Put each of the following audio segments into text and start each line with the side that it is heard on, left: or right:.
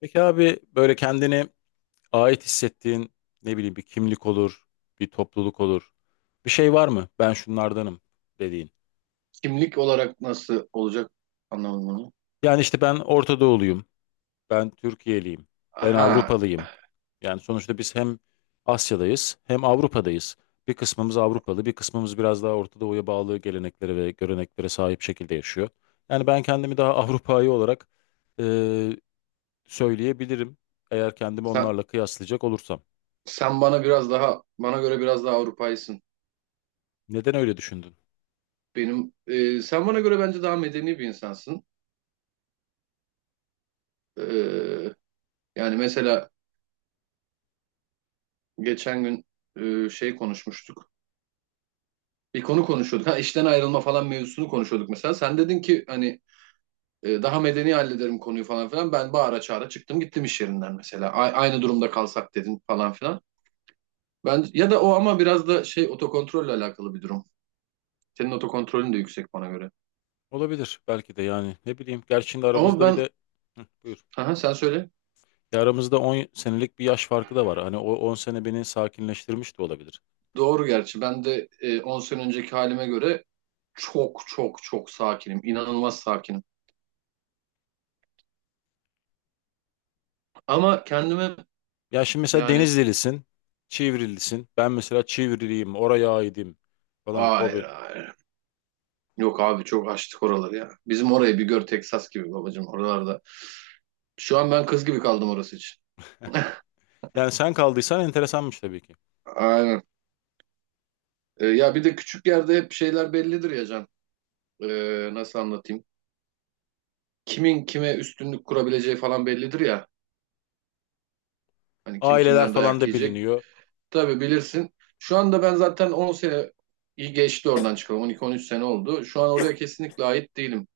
left: Peki abi böyle kendine ait hissettiğin ne bileyim bir kimlik olur, bir topluluk olur. Bir şey var mı? Ben şunlardanım dediğin.
right: Kimlik olarak nasıl olacak anlamadım onu.
left: Yani işte ben Orta Doğuluyum, ben Türkiye'liyim, ben
right: Aha,
left: Avrupalıyım. Yani sonuçta biz hem Asya'dayız hem Avrupa'dayız. Bir kısmımız Avrupalı, bir kısmımız biraz daha Orta Doğu'ya bağlı geleneklere ve göreneklere sahip şekilde yaşıyor. Yani ben kendimi daha Avrupa'yı olarak eee, söyleyebilirim eğer kendimi
right: sen,
left: onlarla kıyaslayacak olursam.
right: sen bana biraz daha, bana göre biraz daha Avrupaysın.
left: Neden öyle düşündün?
right: Benim, sen bana göre bence daha medeni bir insansın. E, Yani mesela geçen gün şey konuşmuştuk. Bir konu konuşuyorduk. Ha, işten ayrılma falan mevzusunu konuşuyorduk mesela. Sen dedin ki hani daha medeni hallederim konuyu falan filan. Ben bağıra çağıra çıktım gittim iş yerinden mesela. Aynı durumda kalsak dedin falan filan. Ben, ya da o ama biraz da şey otokontrolle alakalı bir durum. Senin otokontrolün de yüksek bana göre.
left: Olabilir belki de yani ne bileyim. Gerçi şimdi
right: Ama
left: aramızda bir
right: ben,
left: de Hı, buyur.
right: aha, sen söyle.
left: Ya aramızda 10 senelik bir yaş farkı da var. Hani o 10 sene beni sakinleştirmiş de olabilir.
right: Doğru gerçi. Ben de 10 sene önceki halime göre çok çok çok sakinim. İnanılmaz sakinim. Ama kendime
left: Ya şimdi mesela
right: yani
left: Denizlilisin, Çivrilisin. Ben mesela Çivriliyim, oraya aidim falan. O
right: hayır
left: bir...
right: hayır. Yok abi çok açtık oraları ya. Bizim orayı bir gör Texas gibi babacığım oralarda. Şu an ben kız gibi kaldım orası için.
left: Yani sen kaldıysan enteresanmış tabii ki.
right: Aynen. Ya bir de küçük yerde hep şeyler bellidir ya Can. E, Nasıl anlatayım? Kimin kime üstünlük kurabileceği falan bellidir ya. Hani kim
left: Aileler
right: kimden
left: falan
right: dayak
left: da
right: yiyecek.
left: biliniyor.
right: Tabii bilirsin. Şu anda ben zaten 10 sene iyi geçti oradan çıkalım. 12-13 sene oldu. Şu an oraya kesinlikle ait değilim.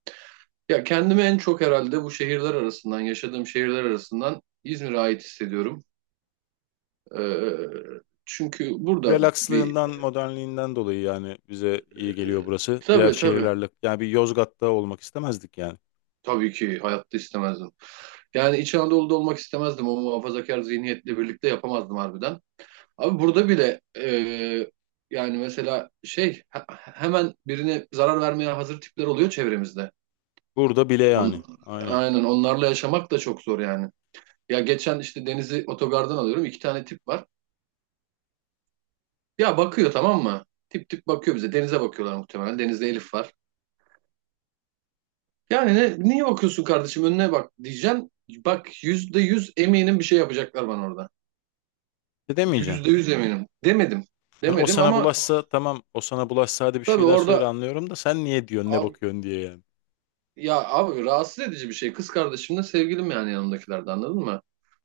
right: Ya kendimi en çok herhalde bu şehirler arasından, yaşadığım şehirler arasından İzmir'e ait hissediyorum. Çünkü burada
left: Relakslığından,
right: bir...
left: modernliğinden dolayı yani bize iyi geliyor
right: e,
left: burası. Diğer
right: tabii tabii.
left: şehirlerle yani bir Yozgat'ta olmak istemezdik yani.
right: Tabii ki hayatta istemezdim. Yani İç Anadolu'da olmak istemezdim. O muhafazakar zihniyetle birlikte yapamazdım harbiden. Abi burada bile yani mesela şey hemen birine zarar vermeye hazır tipler oluyor çevremizde.
left: Burada bile yani.
right: On,
left: Aynen.
right: aynen onlarla yaşamak da çok zor yani. Ya geçen işte Deniz'i otogardan alıyorum. İki tane tip var. Ya bakıyor tamam mı? Tip tip bakıyor bize. Deniz'e bakıyorlar muhtemelen. Deniz'de Elif var. Yani niye bakıyorsun kardeşim önüne bak diyeceksin. Bak yüzde yüz eminim bir şey yapacaklar bana orada.
left: Ne demeyeceksin?
right: Yüzde yüz eminim. Demedim.
left: Hani o
right: Demedim
left: sana
right: ama
left: bulaşsa tamam, o sana bulaşsa hadi bir
right: tabii
left: şeyler söyle,
right: orada.
left: anlıyorum da sen niye diyorsun ne bakıyorsun diye yani.
right: Ya abi rahatsız edici bir şey. Kız kardeşimle sevgilim yani yanımdakilerde anladın mı?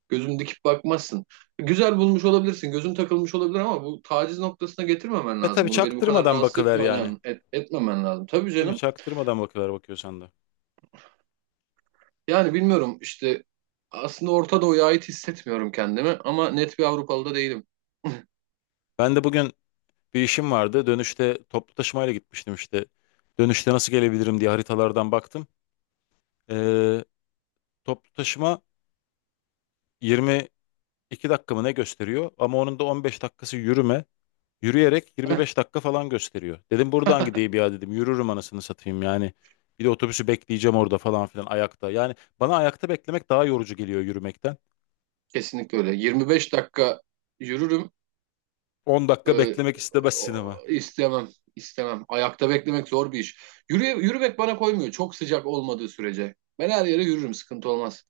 right: Gözünü dikip bakmazsın. Güzel bulmuş olabilirsin. Gözün takılmış olabilir ama bu taciz noktasına getirmemen
left: E
right: lazım.
left: tabii
right: Bunu beni bu kadar
left: çaktırmadan
right: rahatsız
left: bakıver yani.
right: etmeden etmemen lazım. Tabii
left: Değil mi?
right: canım.
left: Çaktırmadan bakıver bakıyorsan da.
right: Yani bilmiyorum işte aslında Orta Doğu'ya ait hissetmiyorum kendimi ama net bir Avrupalı da değilim.
left: Ben de bugün bir işim vardı. Dönüşte toplu taşımayla gitmiştim işte. Dönüşte nasıl gelebilirim diye haritalardan baktım. Ee, Toplu taşıma 22 dakika mı ne gösteriyor? Ama onun da 15 dakikası yürüme. Yürüyerek 25 dakika falan gösteriyor. Dedim buradan gideyim ya dedim. Yürürüm anasını satayım yani. Bir de otobüsü bekleyeceğim orada falan filan ayakta. Yani bana ayakta beklemek daha yorucu geliyor yürümekten.
right: Kesinlikle öyle. 25 dakika yürürüm.
left: 10 dakika
right: Ee,
left: beklemek istemezsin ama.
right: istemem, istemem. Ayakta beklemek zor bir iş. Yürümek bana koymuyor. Çok sıcak olmadığı sürece. Ben her yere yürürüm, sıkıntı olmaz.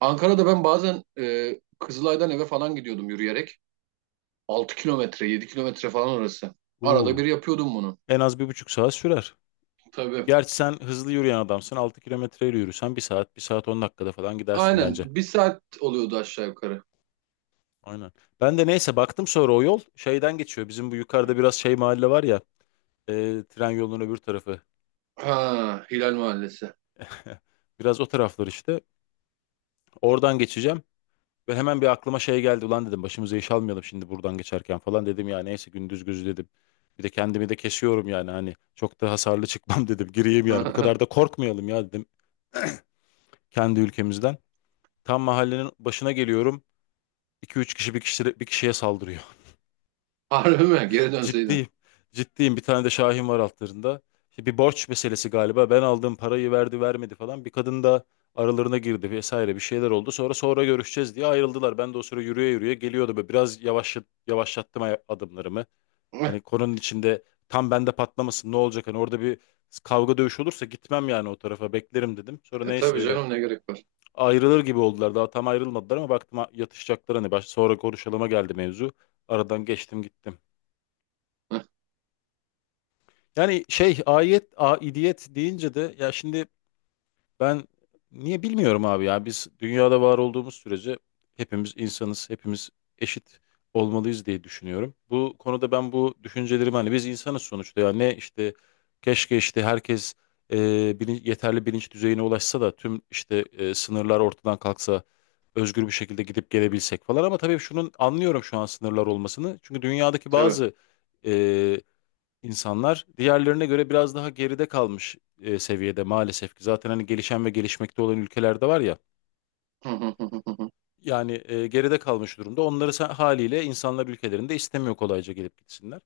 right: Ankara'da ben bazen Kızılay'dan eve falan gidiyordum yürüyerek. 6 kilometre, 7 kilometre falan orası. Arada bir
left: Uuu.
right: yapıyordum bunu.
left: En az bir buçuk saat sürer.
right: Tabii.
left: Gerçi sen hızlı yürüyen adamsın. 6 kilometreyle yürüsen bir saat, bir saat 10 dakikada falan gidersin
right: Aynen.
left: bence.
right: Bir saat oluyordu aşağı yukarı.
left: Aynen. Ben de neyse baktım sonra o yol şeyden geçiyor. Bizim bu yukarıda biraz şey mahalle var ya. Tren yolunun öbür tarafı.
right: Ha, Hilal Mahallesi.
left: Biraz o taraflar işte. Oradan geçeceğim. Ve hemen bir aklıma şey geldi. Ulan dedim başımıza iş almayalım şimdi buradan geçerken falan dedim, ya neyse gündüz gözü dedim. Bir de kendimi de kesiyorum yani, hani çok da hasarlı çıkmam dedim. Gireyim yani, bu kadar da korkmayalım ya dedim kendi ülkemizden. Tam mahallenin başına geliyorum. İki üç kişi bir kişi bir kişiye saldırıyor.
right: Harbi mi? Geri dönseydin.
left: Ciddiyim. Ciddiyim. Bir tane de Şahin var altlarında. İşte bir borç meselesi galiba. Ben aldığım parayı verdi vermedi falan. Bir kadın da aralarına girdi vesaire, bir şeyler oldu. Sonra görüşeceğiz diye ayrıldılar. Ben de o sıra yürüye yürüye geliyordu. Böyle biraz yavaşlattım adımlarımı. Hani konunun içinde tam bende patlamasın, ne olacak? Hani orada bir kavga dövüş olursa gitmem yani o tarafa, beklerim dedim. Sonra neyse
right: Tabii
left: öyle
right: canım ne gerek var.
left: ayrılır gibi oldular. Daha tam ayrılmadılar ama baktım yatışacaklar, hani sonra konuşalıma geldi mevzu. Aradan geçtim gittim. Yani şey aidiyet deyince de ya şimdi ben niye bilmiyorum abi, ya biz dünyada var olduğumuz sürece hepimiz insanız, hepimiz eşit olmalıyız diye düşünüyorum. Bu konuda ben bu düşüncelerimi, hani biz insanız sonuçta ya, ne işte keşke işte herkes e, yeterli bilinç düzeyine ulaşsa da tüm işte sınırlar ortadan kalksa, özgür bir şekilde gidip gelebilsek falan, ama tabii şunun anlıyorum şu an sınırlar olmasını çünkü dünyadaki
right: Tabii.
left: bazı e, İnsanlar diğerlerine göre biraz daha geride kalmış seviyede maalesef ki. Zaten hani gelişen ve gelişmekte olan ülkelerde var ya. Yani geride kalmış durumda. Onları haliyle insanlar ülkelerinde istemiyor kolayca gelip gitsinler.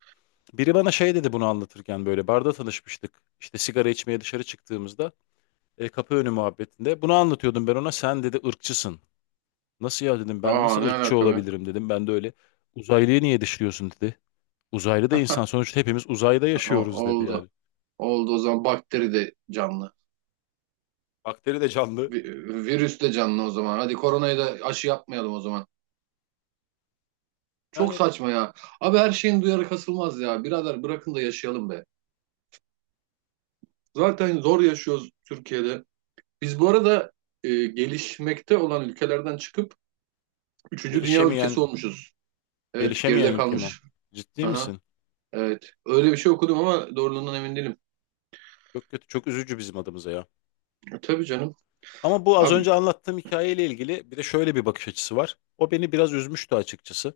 left: Biri bana şey dedi bunu anlatırken, böyle barda tanışmıştık. İşte sigara içmeye dışarı çıktığımızda kapı önü muhabbetinde. Bunu anlatıyordum ben ona, sen dedi ırkçısın. Nasıl ya dedim, ben
right: Aa
left: nasıl
right: ne
left: ırkçı
right: alaka be?
left: olabilirim dedim. Ben de öyle, uzaylıyı niye dışlıyorsun dedi. Uzaylı da insan sonuçta, hepimiz uzayda yaşıyoruz dedi
right: Oldu.
left: yani.
right: Oldu o zaman bakteri de canlı.
left: Bakteri de canlı.
right: Vi- Virüs de canlı o zaman. Hadi koronayı da aşı yapmayalım o zaman. Çok
left: Yani
right: saçma ya. Abi her şeyin duyarı kasılmaz ya. Birader bırakın da yaşayalım be. Zaten zor yaşıyoruz Türkiye'de. Biz bu arada gelişmekte olan ülkelerden çıkıp üçüncü dünya
left: gelişemeyen,
right: ülkesi olmuşuz. Evet
left: gelişemeyen
right: geride
left: ülke mi o?
right: kalmış.
left: Ciddi
right: Aha,
left: misin?
right: evet. Öyle bir şey okudum ama doğruluğundan emin değilim.
left: Çok kötü, çok üzücü bizim adımıza ya.
right: Tabii canım.
left: Ama bu az önce
right: Abi
left: anlattığım hikayeyle ilgili bir de şöyle bir bakış açısı var. O beni biraz üzmüştü açıkçası.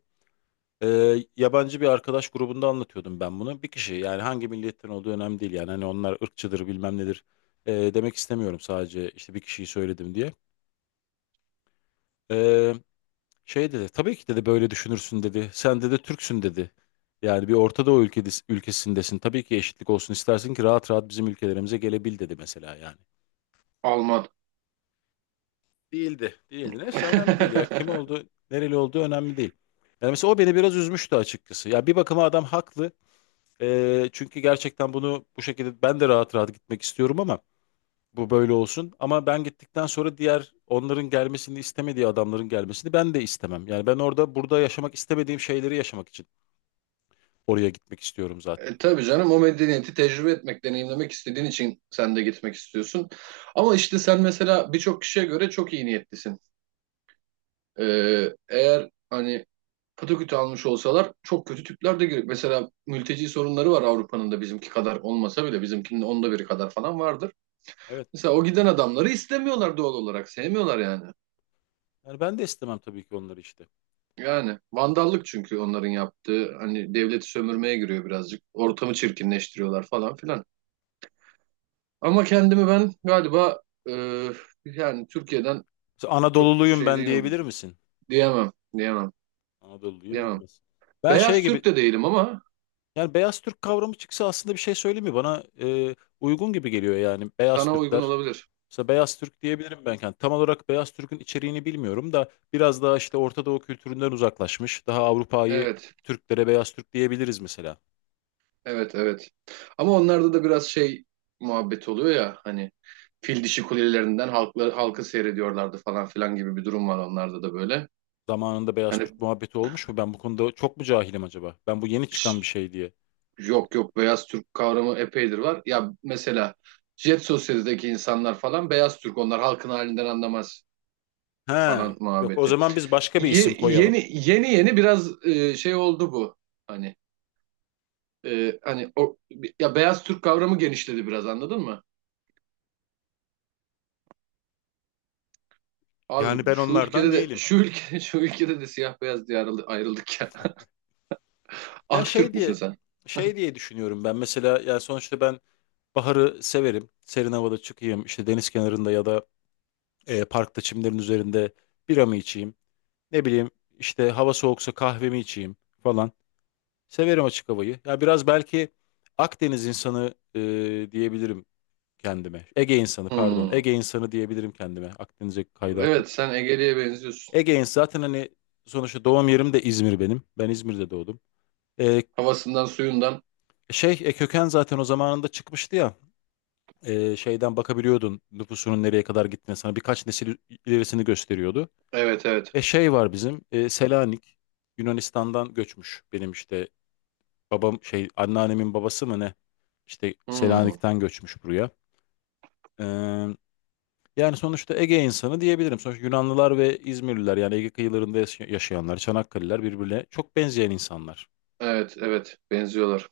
left: Ee, Yabancı bir arkadaş grubunda anlatıyordum ben bunu. Bir kişi, yani hangi milletten olduğu önemli değil yani, hani onlar ırkçıdır bilmem nedir demek istemiyorum, sadece işte bir kişiyi söyledim diye. Ee, Şey dedi, tabii ki dedi böyle düşünürsün dedi. Sen dedi Türksün dedi. Yani bir Orta Doğu ülkesindesin. Tabii ki eşitlik olsun istersin ki rahat rahat bizim ülkelerimize gelebil dedi mesela yani.
right: Alman.
left: Değildi. Değildi. Neyse önemli değil ya. Kim oldu, nereli olduğu önemli değil. Yani mesela o beni biraz üzmüştü açıkçası. Ya bir bakıma adam haklı. Çünkü gerçekten bunu bu şekilde ben de rahat rahat gitmek istiyorum ama bu böyle olsun. Ama ben gittikten sonra diğer, onların gelmesini istemediği adamların gelmesini ben de istemem. Yani ben orada burada yaşamak istemediğim şeyleri yaşamak için Oraya gitmek istiyorum zaten.
right: Tabii canım o medeniyeti tecrübe etmek, deneyimlemek istediğin için sen de gitmek istiyorsun. Ama işte sen mesela birçok kişiye göre çok iyi niyetlisin. E, Eğer hani patakütü almış olsalar çok kötü tipler de girip mesela mülteci sorunları var Avrupa'nın da bizimki kadar olmasa bile bizimkinin onda biri kadar falan vardır.
left: Evet.
right: Mesela o giden adamları istemiyorlar doğal olarak sevmiyorlar yani.
left: Yani ben de istemem tabii ki onları işte.
right: Yani vandallık çünkü onların yaptığı hani devleti sömürmeye giriyor birazcık. Ortamı çirkinleştiriyorlar falan filan. Ama kendimi ben galiba e, yani Türkiye'den
left: Mesela
right: çok
left: Anadoluluyum
right: şey
left: ben
right: değilim.
left: diyebilir misin?
right: Diyemem, diyemem,
left: Anadoluluyum
right: diyemem.
left: diyemezsin. Ben şey
right: Beyaz Türk
left: gibi
right: de değilim ama
left: yani, beyaz Türk kavramı çıksa aslında, bir şey söyleyeyim, Bana uygun gibi geliyor yani beyaz
right: sana uygun
left: Türkler.
right: olabilir.
left: Mesela beyaz Türk diyebilirim ben. Yani tam olarak beyaz Türk'ün içeriğini bilmiyorum da biraz daha işte Orta Doğu kültüründen uzaklaşmış, daha Avrupa'yı
right: Evet,
left: Türklere beyaz Türk diyebiliriz mesela.
right: evet, evet. Ama onlarda da biraz şey muhabbet oluyor ya hani fil dişi kulelerinden halkı, halkı seyrediyorlardı falan filan gibi bir durum var onlarda da böyle.
left: Zamanında beyaz Türk
right: Hani
left: muhabbeti olmuş mu? Ben bu konuda çok mu cahilim acaba? Ben bu yeni çıkan bir
right: şş,
left: şey diye.
right: yok yok beyaz Türk kavramı epeydir var. Ya mesela Jet Sosyete'deki insanlar falan beyaz Türk onlar halkın halinden anlamaz.
left: He,
right: Falan
left: yok o
right: muhabbeti.
left: zaman biz başka bir isim koyalım.
right: Yeni yeni yeni biraz şey oldu bu. Hani hani o ya beyaz Türk kavramı genişledi biraz anladın mı?
left: Yani
right: Abi
left: ben
right: şu
left: onlardan
right: ülkede de
left: değilim.
right: şu ülke şu ülkede de siyah beyaz diye ayrıldık ya.
left: Ya
right: Aktürk müsün sen?
left: şey diye düşünüyorum ben. Mesela yani sonuçta ben baharı severim. Serin havada çıkayım, işte deniz kenarında ya da parkta çimlerin üzerinde biramı içeyim. Ne bileyim işte, hava soğuksa kahvemi içeyim falan. Severim açık havayı. Ya biraz belki Akdeniz insanı diyebilirim kendime. Ege insanı pardon.
right: Hmm.
left: Ege insanı diyebilirim kendime. Akdeniz'e kaydı aklım.
right: Evet sen Ege'liye benziyorsun.
left: Ege'in zaten, hani sonuçta doğum yerim de İzmir benim. Ben İzmir'de doğdum. Ee,
right: Havasından suyundan.
left: Şey köken zaten o zamanında çıkmıştı ya. Şeyden bakabiliyordun nüfusunun nereye kadar gittiğine, sana birkaç nesil ilerisini gösteriyordu.
right: Evet evet.
left: Şey var bizim, Selanik, Yunanistan'dan göçmüş benim işte babam şey anneannemin babası mı ne, işte
right: Hmm.
left: Selanik'ten göçmüş buraya. Ee, Yani sonuçta Ege insanı diyebilirim. Sonuçta Yunanlılar ve İzmirliler yani Ege kıyılarında yaşayanlar, Çanakkale'liler birbirine çok benzeyen insanlar.
right: Evet evet benziyorlar.